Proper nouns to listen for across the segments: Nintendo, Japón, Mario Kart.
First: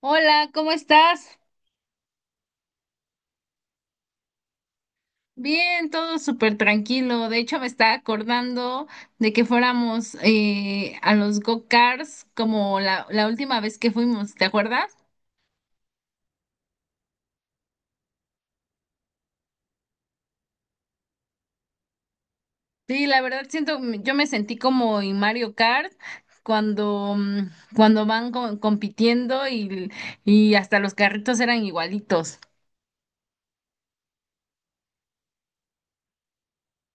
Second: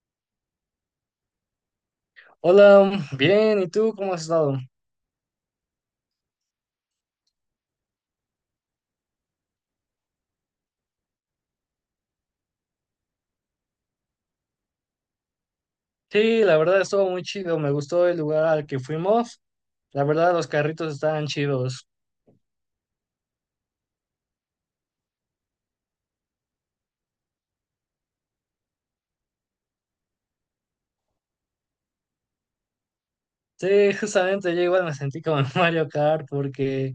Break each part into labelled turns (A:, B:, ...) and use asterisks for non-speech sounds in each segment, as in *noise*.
A: Hola, ¿cómo estás?
B: Hola, bien, ¿y tú cómo has estado?
A: Bien, todo súper tranquilo. De hecho, me estaba acordando de que fuéramos a los go-karts como la última vez que fuimos, ¿te acuerdas?
B: Sí, la verdad estuvo muy chido, me gustó el lugar al que fuimos, la verdad los carritos estaban chidos.
A: Sí, la verdad siento, yo me sentí como en Mario Kart cuando, mm, cuando van compitiendo y hasta los carritos eran igualitos.
B: Sí, justamente yo igual me sentí como en *laughs* Mario Kart porque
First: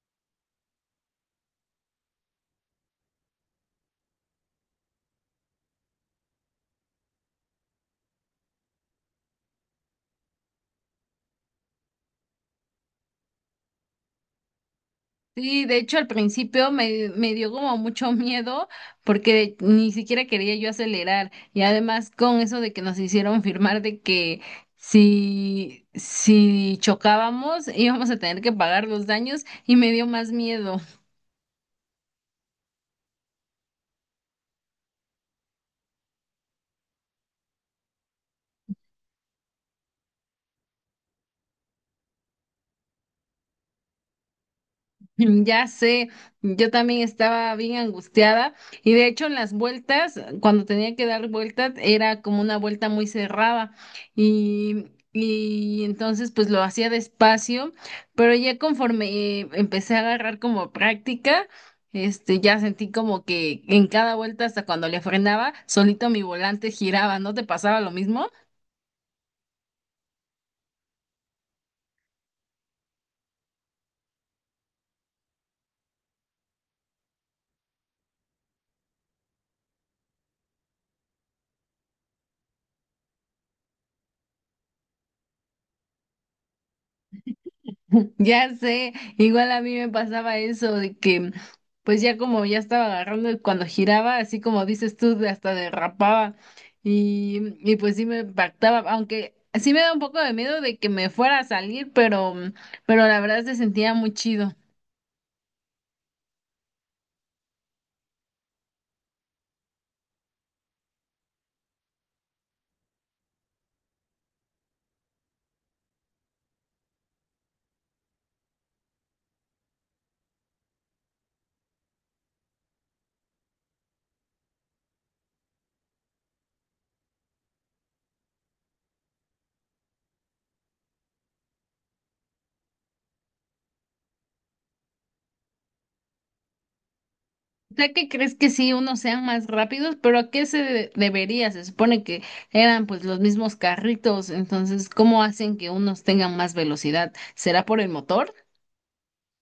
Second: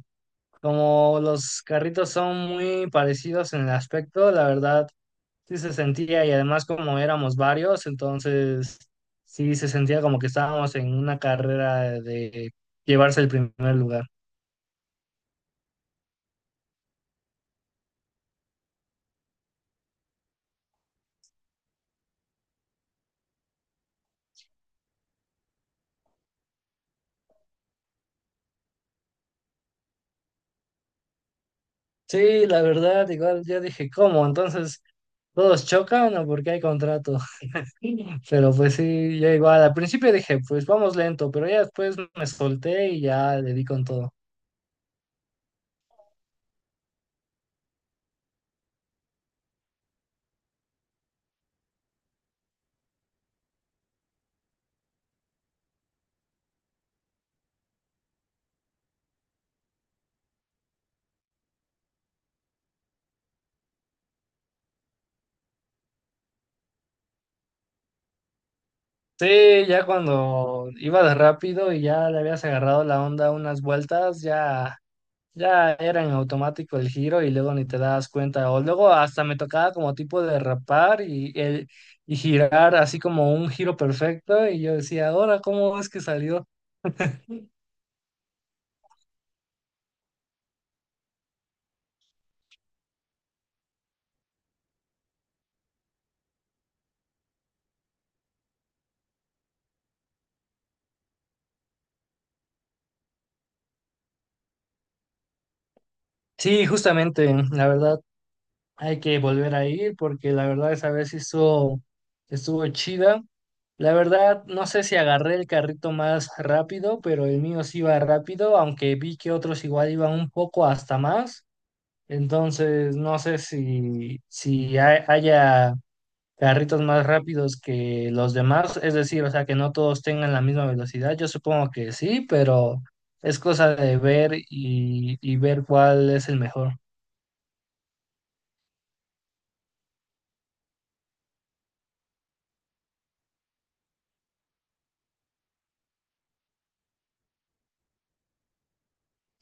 B: como los carritos son muy parecidos en el aspecto, la verdad sí se sentía y además como éramos varios, entonces sí se sentía como que estábamos en una carrera de llevarse el primer lugar.
A: Sí, de hecho al principio me dio como mucho miedo porque ni siquiera quería yo acelerar y además con eso de que nos hicieron firmar de que si chocábamos íbamos a tener que pagar los daños y me dio más miedo.
B: Sí, la verdad, igual yo dije, ¿cómo? Entonces, todos chocan o porque hay contrato. *laughs* Pero pues sí, ya igual. Al principio dije, pues vamos lento, pero ya después me solté y ya le di con todo.
A: *laughs* Ya sé, yo también estaba bien angustiada y de hecho en las vueltas, cuando tenía que dar vueltas, era como una vuelta muy cerrada y, y entonces pues lo hacía despacio, pero ya conforme empecé a agarrar como práctica, este, ya sentí como que en cada vuelta hasta cuando le frenaba, solito mi volante giraba, ¿no te pasaba lo mismo?
B: Sí, ya cuando iba de rápido y ya le habías agarrado la onda unas vueltas, ya, ya era en automático el giro y luego ni te das cuenta. O luego hasta me tocaba como tipo derrapar y girar así como un giro perfecto y yo decía, ahora, ¿cómo es que salió?
A: Ya sé, igual a mí me pasaba eso de que, pues ya como ya estaba agarrando y cuando giraba, así como dices tú, hasta derrapaba y pues sí me impactaba, aunque sí me da un poco de miedo de que me fuera a salir, pero la verdad se sentía muy chido.
B: Sí, justamente, la verdad. Hay que volver a ir porque la verdad esa vez sí estuvo chida. La verdad, no sé si agarré el carrito más rápido, pero el mío sí iba rápido, aunque vi que otros igual iban un poco hasta más. Entonces, no sé si haya carritos más rápidos que los demás, es decir, o sea, que no todos tengan la misma velocidad. Yo supongo que sí, pero es cosa de ver y ver cuál es el mejor.
A: ¿Ya que crees que sí unos sean más rápidos? Pero ¿a qué se debería? Se supone que eran pues los mismos carritos, entonces ¿cómo hacen que unos tengan más velocidad? ¿Será por el motor?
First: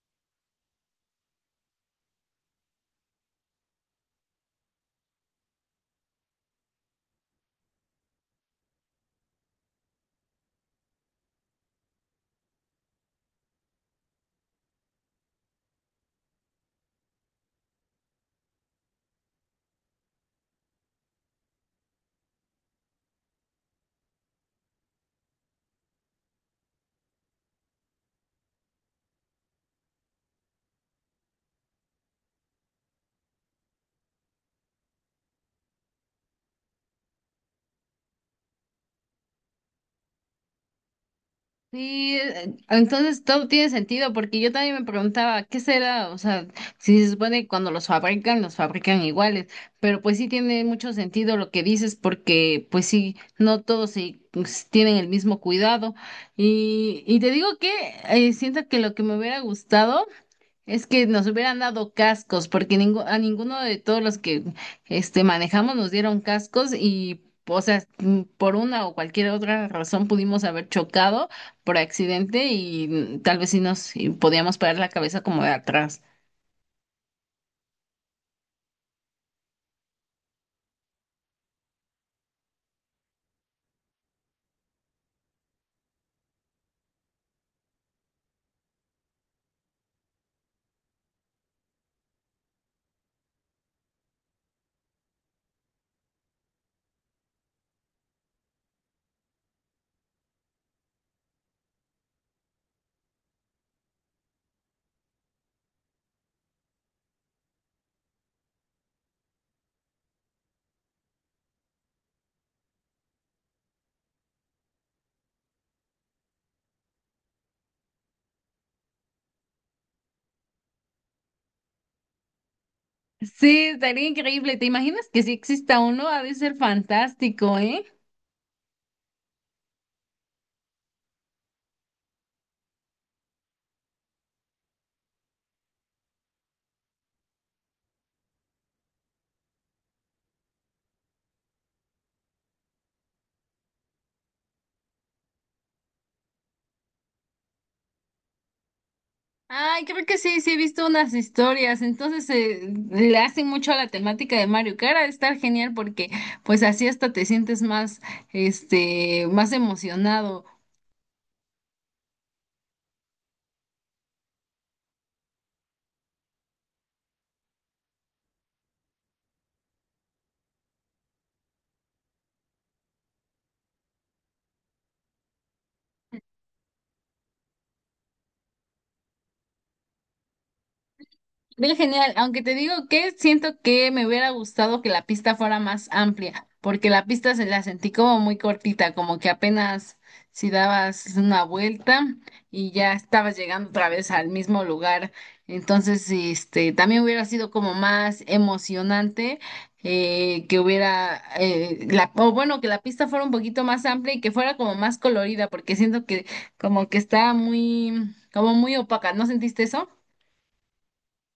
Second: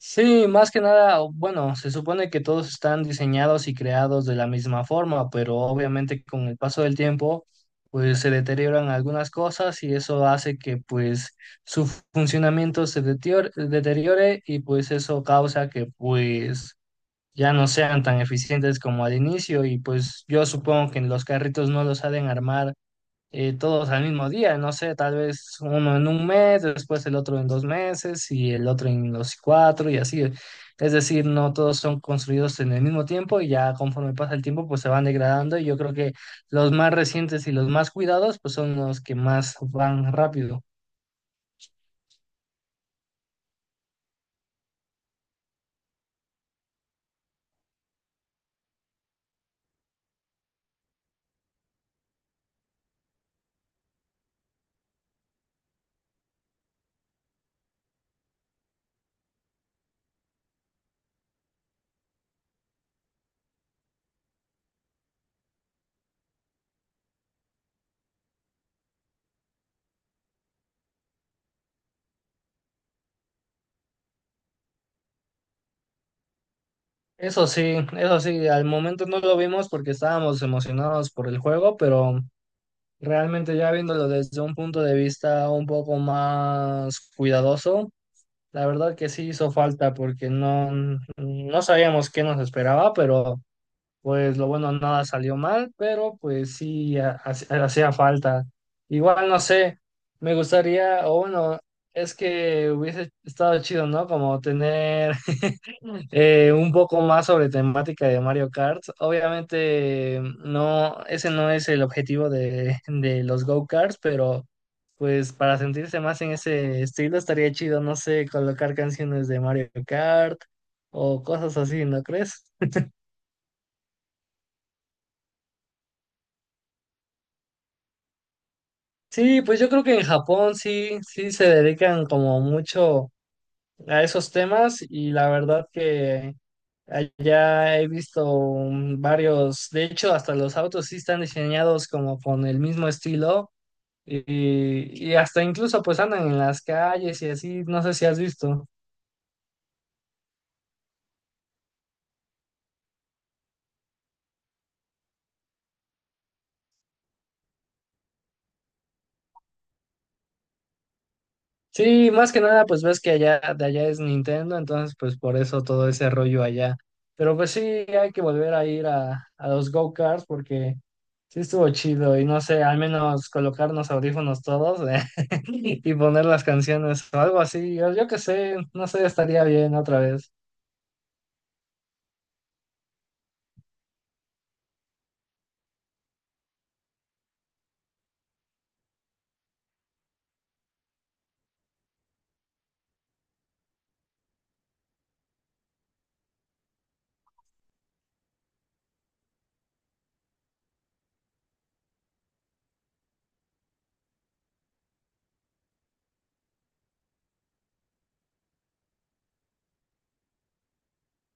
B: Sí, más que nada, bueno, se supone que todos están diseñados y creados de la misma forma, pero obviamente con el paso del tiempo, pues se deterioran algunas cosas y eso hace que pues su funcionamiento se deteriore y pues eso causa que pues ya no sean tan eficientes como al inicio y pues yo supongo que los carritos no los saben armar todos al mismo día, no sé, tal vez uno en un mes, después el otro en 2 meses y el otro en los cuatro y así. Es decir, no todos son construidos en el mismo tiempo y ya conforme pasa el tiempo pues se van degradando y yo creo que los más recientes y los más cuidados pues son los que más van rápido.
A: Sí, entonces todo tiene sentido, porque yo también me preguntaba, ¿qué será? O sea, si se supone que cuando los fabrican iguales, pero pues sí tiene mucho sentido lo que dices, porque pues sí, no todos sí, pues, tienen el mismo cuidado. Y te digo que siento que lo que me hubiera gustado es que nos hubieran dado cascos, porque a ninguno de todos los que este manejamos nos dieron cascos y, o sea, mm, por una o cualquier otra razón pudimos haber chocado por accidente y mm, tal vez sí nos y podíamos parar la cabeza como de atrás.
B: Eso sí, al momento no lo vimos porque estábamos emocionados por el juego, pero realmente ya viéndolo desde un punto de vista un poco más cuidadoso, la verdad que sí hizo falta porque no, no sabíamos qué nos esperaba, pero pues lo bueno, nada salió mal, pero pues sí hacía falta. Igual no sé, me gustaría, o bueno, es que hubiese estado chido, ¿no? Como tener un poco más sobre temática de Mario Kart. Obviamente no, ese no es el objetivo de los go-karts, pero pues para sentirse más en ese estilo estaría chido, no sé, colocar canciones de Mario Kart o cosas así, ¿no crees?
A: Sí, estaría increíble. ¿Te imaginas que si exista uno? Ha de ser fantástico, ¿eh?
B: Sí, pues yo creo que en Japón sí, sí se dedican como mucho a esos temas y la verdad que allá he visto varios, de hecho hasta los autos sí están diseñados como con el mismo estilo y hasta incluso pues andan en las calles y así, no sé si has visto.
A: Ay, creo que sí, sí he visto unas historias. Entonces le hacen mucho a la temática de Mario Kart. Ha de estar genial porque pues así hasta te sientes más, este, más emocionado.
B: Sí, más que nada, pues ves que allá de allá es Nintendo, entonces pues por eso todo ese rollo allá. Pero pues sí, hay que volver a ir a los go-karts porque sí estuvo chido y no sé, al menos colocarnos audífonos todos *laughs* y poner las canciones o algo así. Yo qué sé, no sé, estaría bien otra vez.
A: Bien genial, aunque te digo que siento que me hubiera gustado que la pista fuera más amplia, porque la pista se la sentí como muy cortita, como que apenas si dabas una vuelta y ya estabas llegando otra vez al mismo lugar. Entonces, este, también hubiera sido como más emocionante que hubiera, la, o bueno, que la pista fuera un poquito más amplia y que fuera como más colorida, porque siento que como que está muy, como muy opaca. ¿No sentiste eso?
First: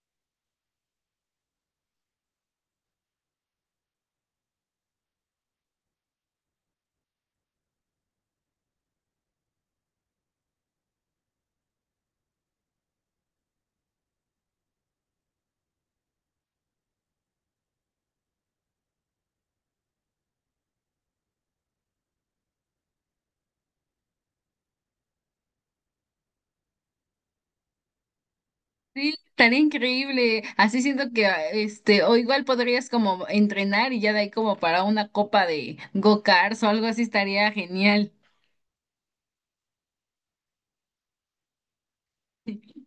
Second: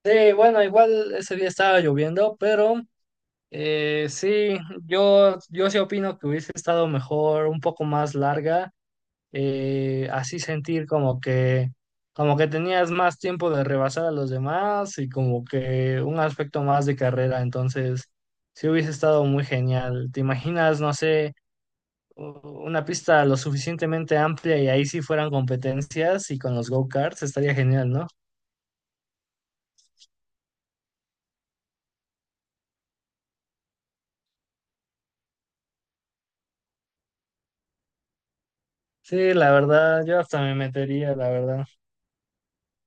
B: Sí, bueno, igual ese día estaba lloviendo, pero sí, yo sí opino que hubiese estado mejor, un poco más larga, así sentir como que tenías más tiempo de rebasar a los demás y como que un aspecto más de carrera. Entonces, sí hubiese estado muy genial. ¿Te imaginas, no sé, u- una pista lo suficientemente amplia y ahí sí fueran competencias y con los go-karts? Estaría genial, ¿no?
A: Sí, estaría increíble. Así siento que, ah, este, o igual podrías como entrenar y ya de ahí como para una copa de go-karts o algo así estaría genial.
B: Sí, la verdad, yo hasta me metería, la verdad.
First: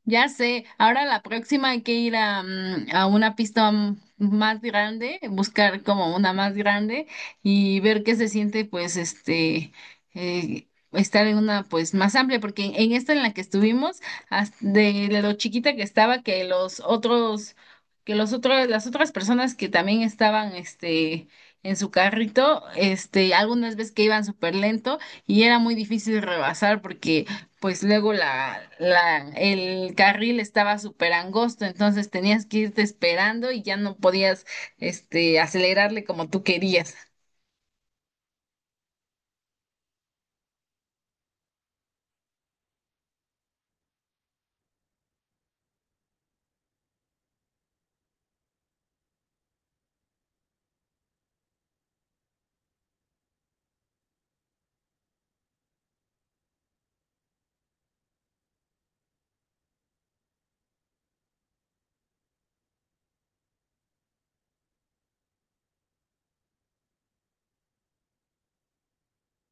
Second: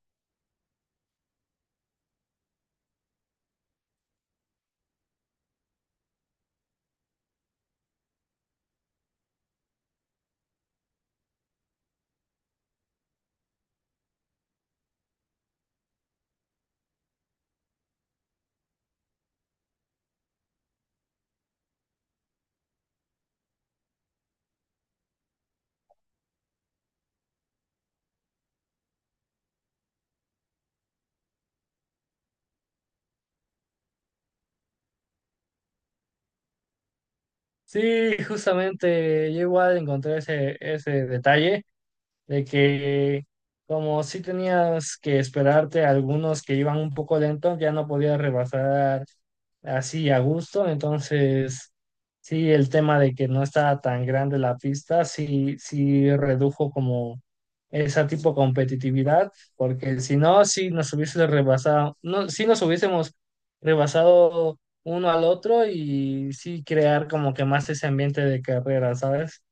A: Ya sé, ahora la próxima hay que ir a una pista más grande, buscar como una más grande y ver qué se siente, pues, este, estar en una, pues, más amplia, porque en esta en la que estuvimos, de lo chiquita que estaba, que los otros, las otras personas que también estaban, este, en su carrito, este, algunas veces que iban súper lento y era muy difícil rebasar porque pues luego el carril estaba súper angosto, entonces tenías que irte esperando y ya no podías, este, acelerarle como tú querías.
B: Sí, justamente, yo igual encontré ese detalle de que como si tenías que esperarte a algunos que iban un poco lentos, ya no podías rebasar así a gusto, entonces sí, el tema de que no estaba tan grande la pista, sí redujo como esa tipo de competitividad, porque si no, si nos hubiésemos rebasado uno al otro y sí crear como que más ese ambiente de carrera, ¿sabes?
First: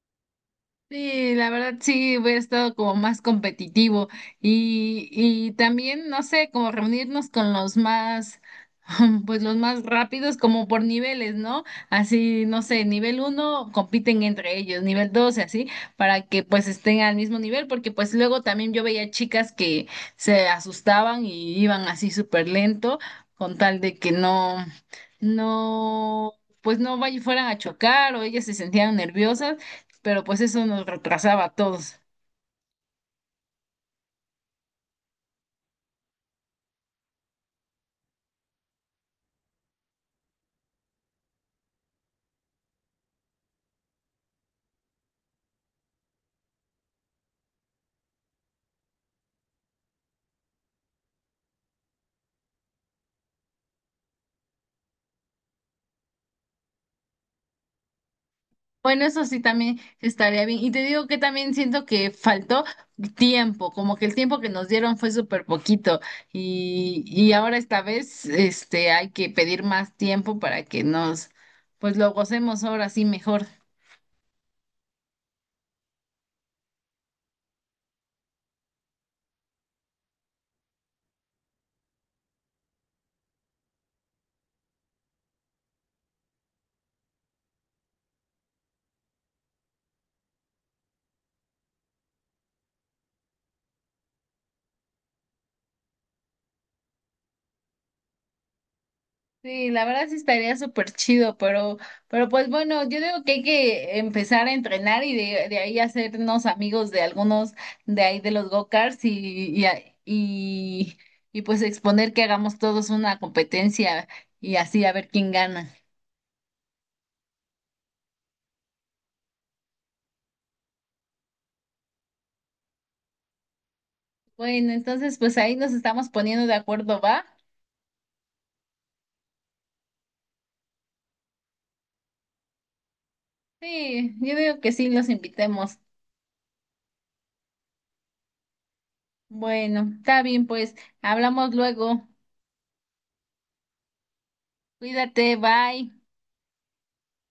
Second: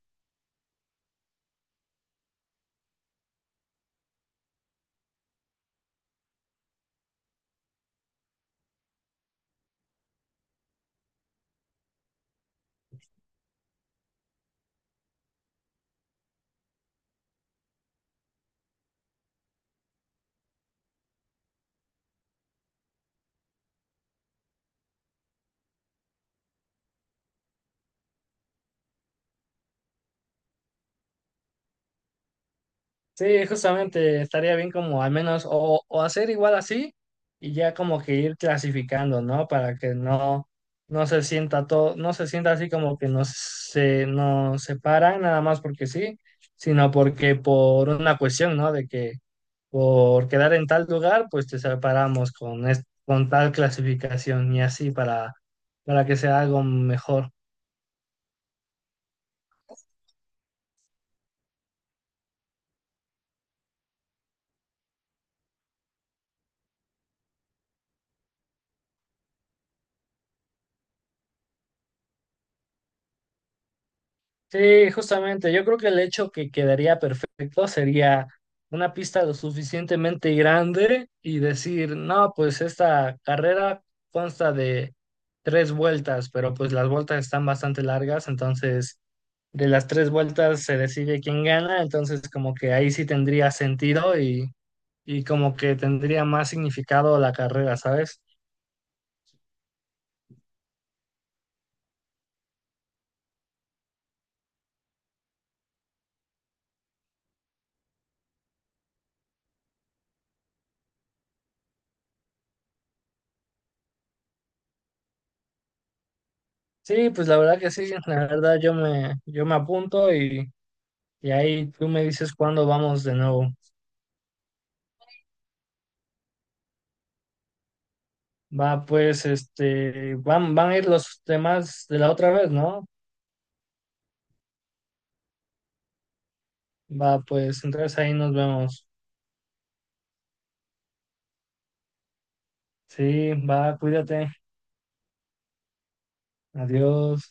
A: Sí, la verdad sí hubiera estado como más competitivo y también, no sé, como reunirnos con los más, *laughs* pues los más rápidos como por niveles, ¿no? Así, no sé, nivel uno compiten entre ellos, nivel dos y así, para que pues estén al mismo nivel, porque pues luego también yo veía chicas que se asustaban y iban así súper lento con tal de que no, pues no vay- fueran a chocar o ellas se sentían nerviosas pero pues eso nos retrasaba a todos.
B: Sí, justamente estaría bien como al menos o hacer igual así y ya como que ir clasificando, ¿no? Para que no, no se sienta todo, no se sienta así como que no se nos separan nada más porque sí, sino porque por una cuestión, ¿no? De que por quedar en tal lugar, pues te separamos con tal clasificación y así para que sea algo mejor.
A: Bueno, eso sí también estaría bien. Y te digo que también siento que faltó tiempo, como que el tiempo que nos dieron fue súper poquito. Y ahora esta vez, este, hay que pedir más tiempo para que nos, pues lo gocemos ahora sí mejor.
B: Sí, justamente. Yo creo que el hecho que quedaría perfecto sería una pista lo suficientemente grande y decir, no, pues esta carrera consta de tres vueltas, pero pues las vueltas están bastante largas, entonces de las tres vueltas se decide quién gana, entonces como que ahí sí tendría sentido y como que tendría más significado la carrera, ¿sabes?
A: Sí, la verdad sí estaría súper chido, pero pues bueno, yo digo que hay que empezar a entrenar y de ahí hacernos amigos de algunos de ahí de los go-karts y pues exponer que hagamos todos una competencia y así a ver quién gana.
B: Sí, pues la verdad que sí, la verdad yo me apunto y Y ahí tú me dices cuándo vamos de nuevo.
A: Bueno, entonces pues ahí nos estamos poniendo de acuerdo, ¿va?
B: Va, pues, este, van a ir los demás de la otra vez, ¿no?
A: Sí, yo digo que sí, los invitemos.
B: Va, pues, entonces ahí nos vemos.
A: Bueno, está bien, pues hablamos luego.
B: Sí, va, cuídate.
A: Cuídate, bye.
B: Adiós.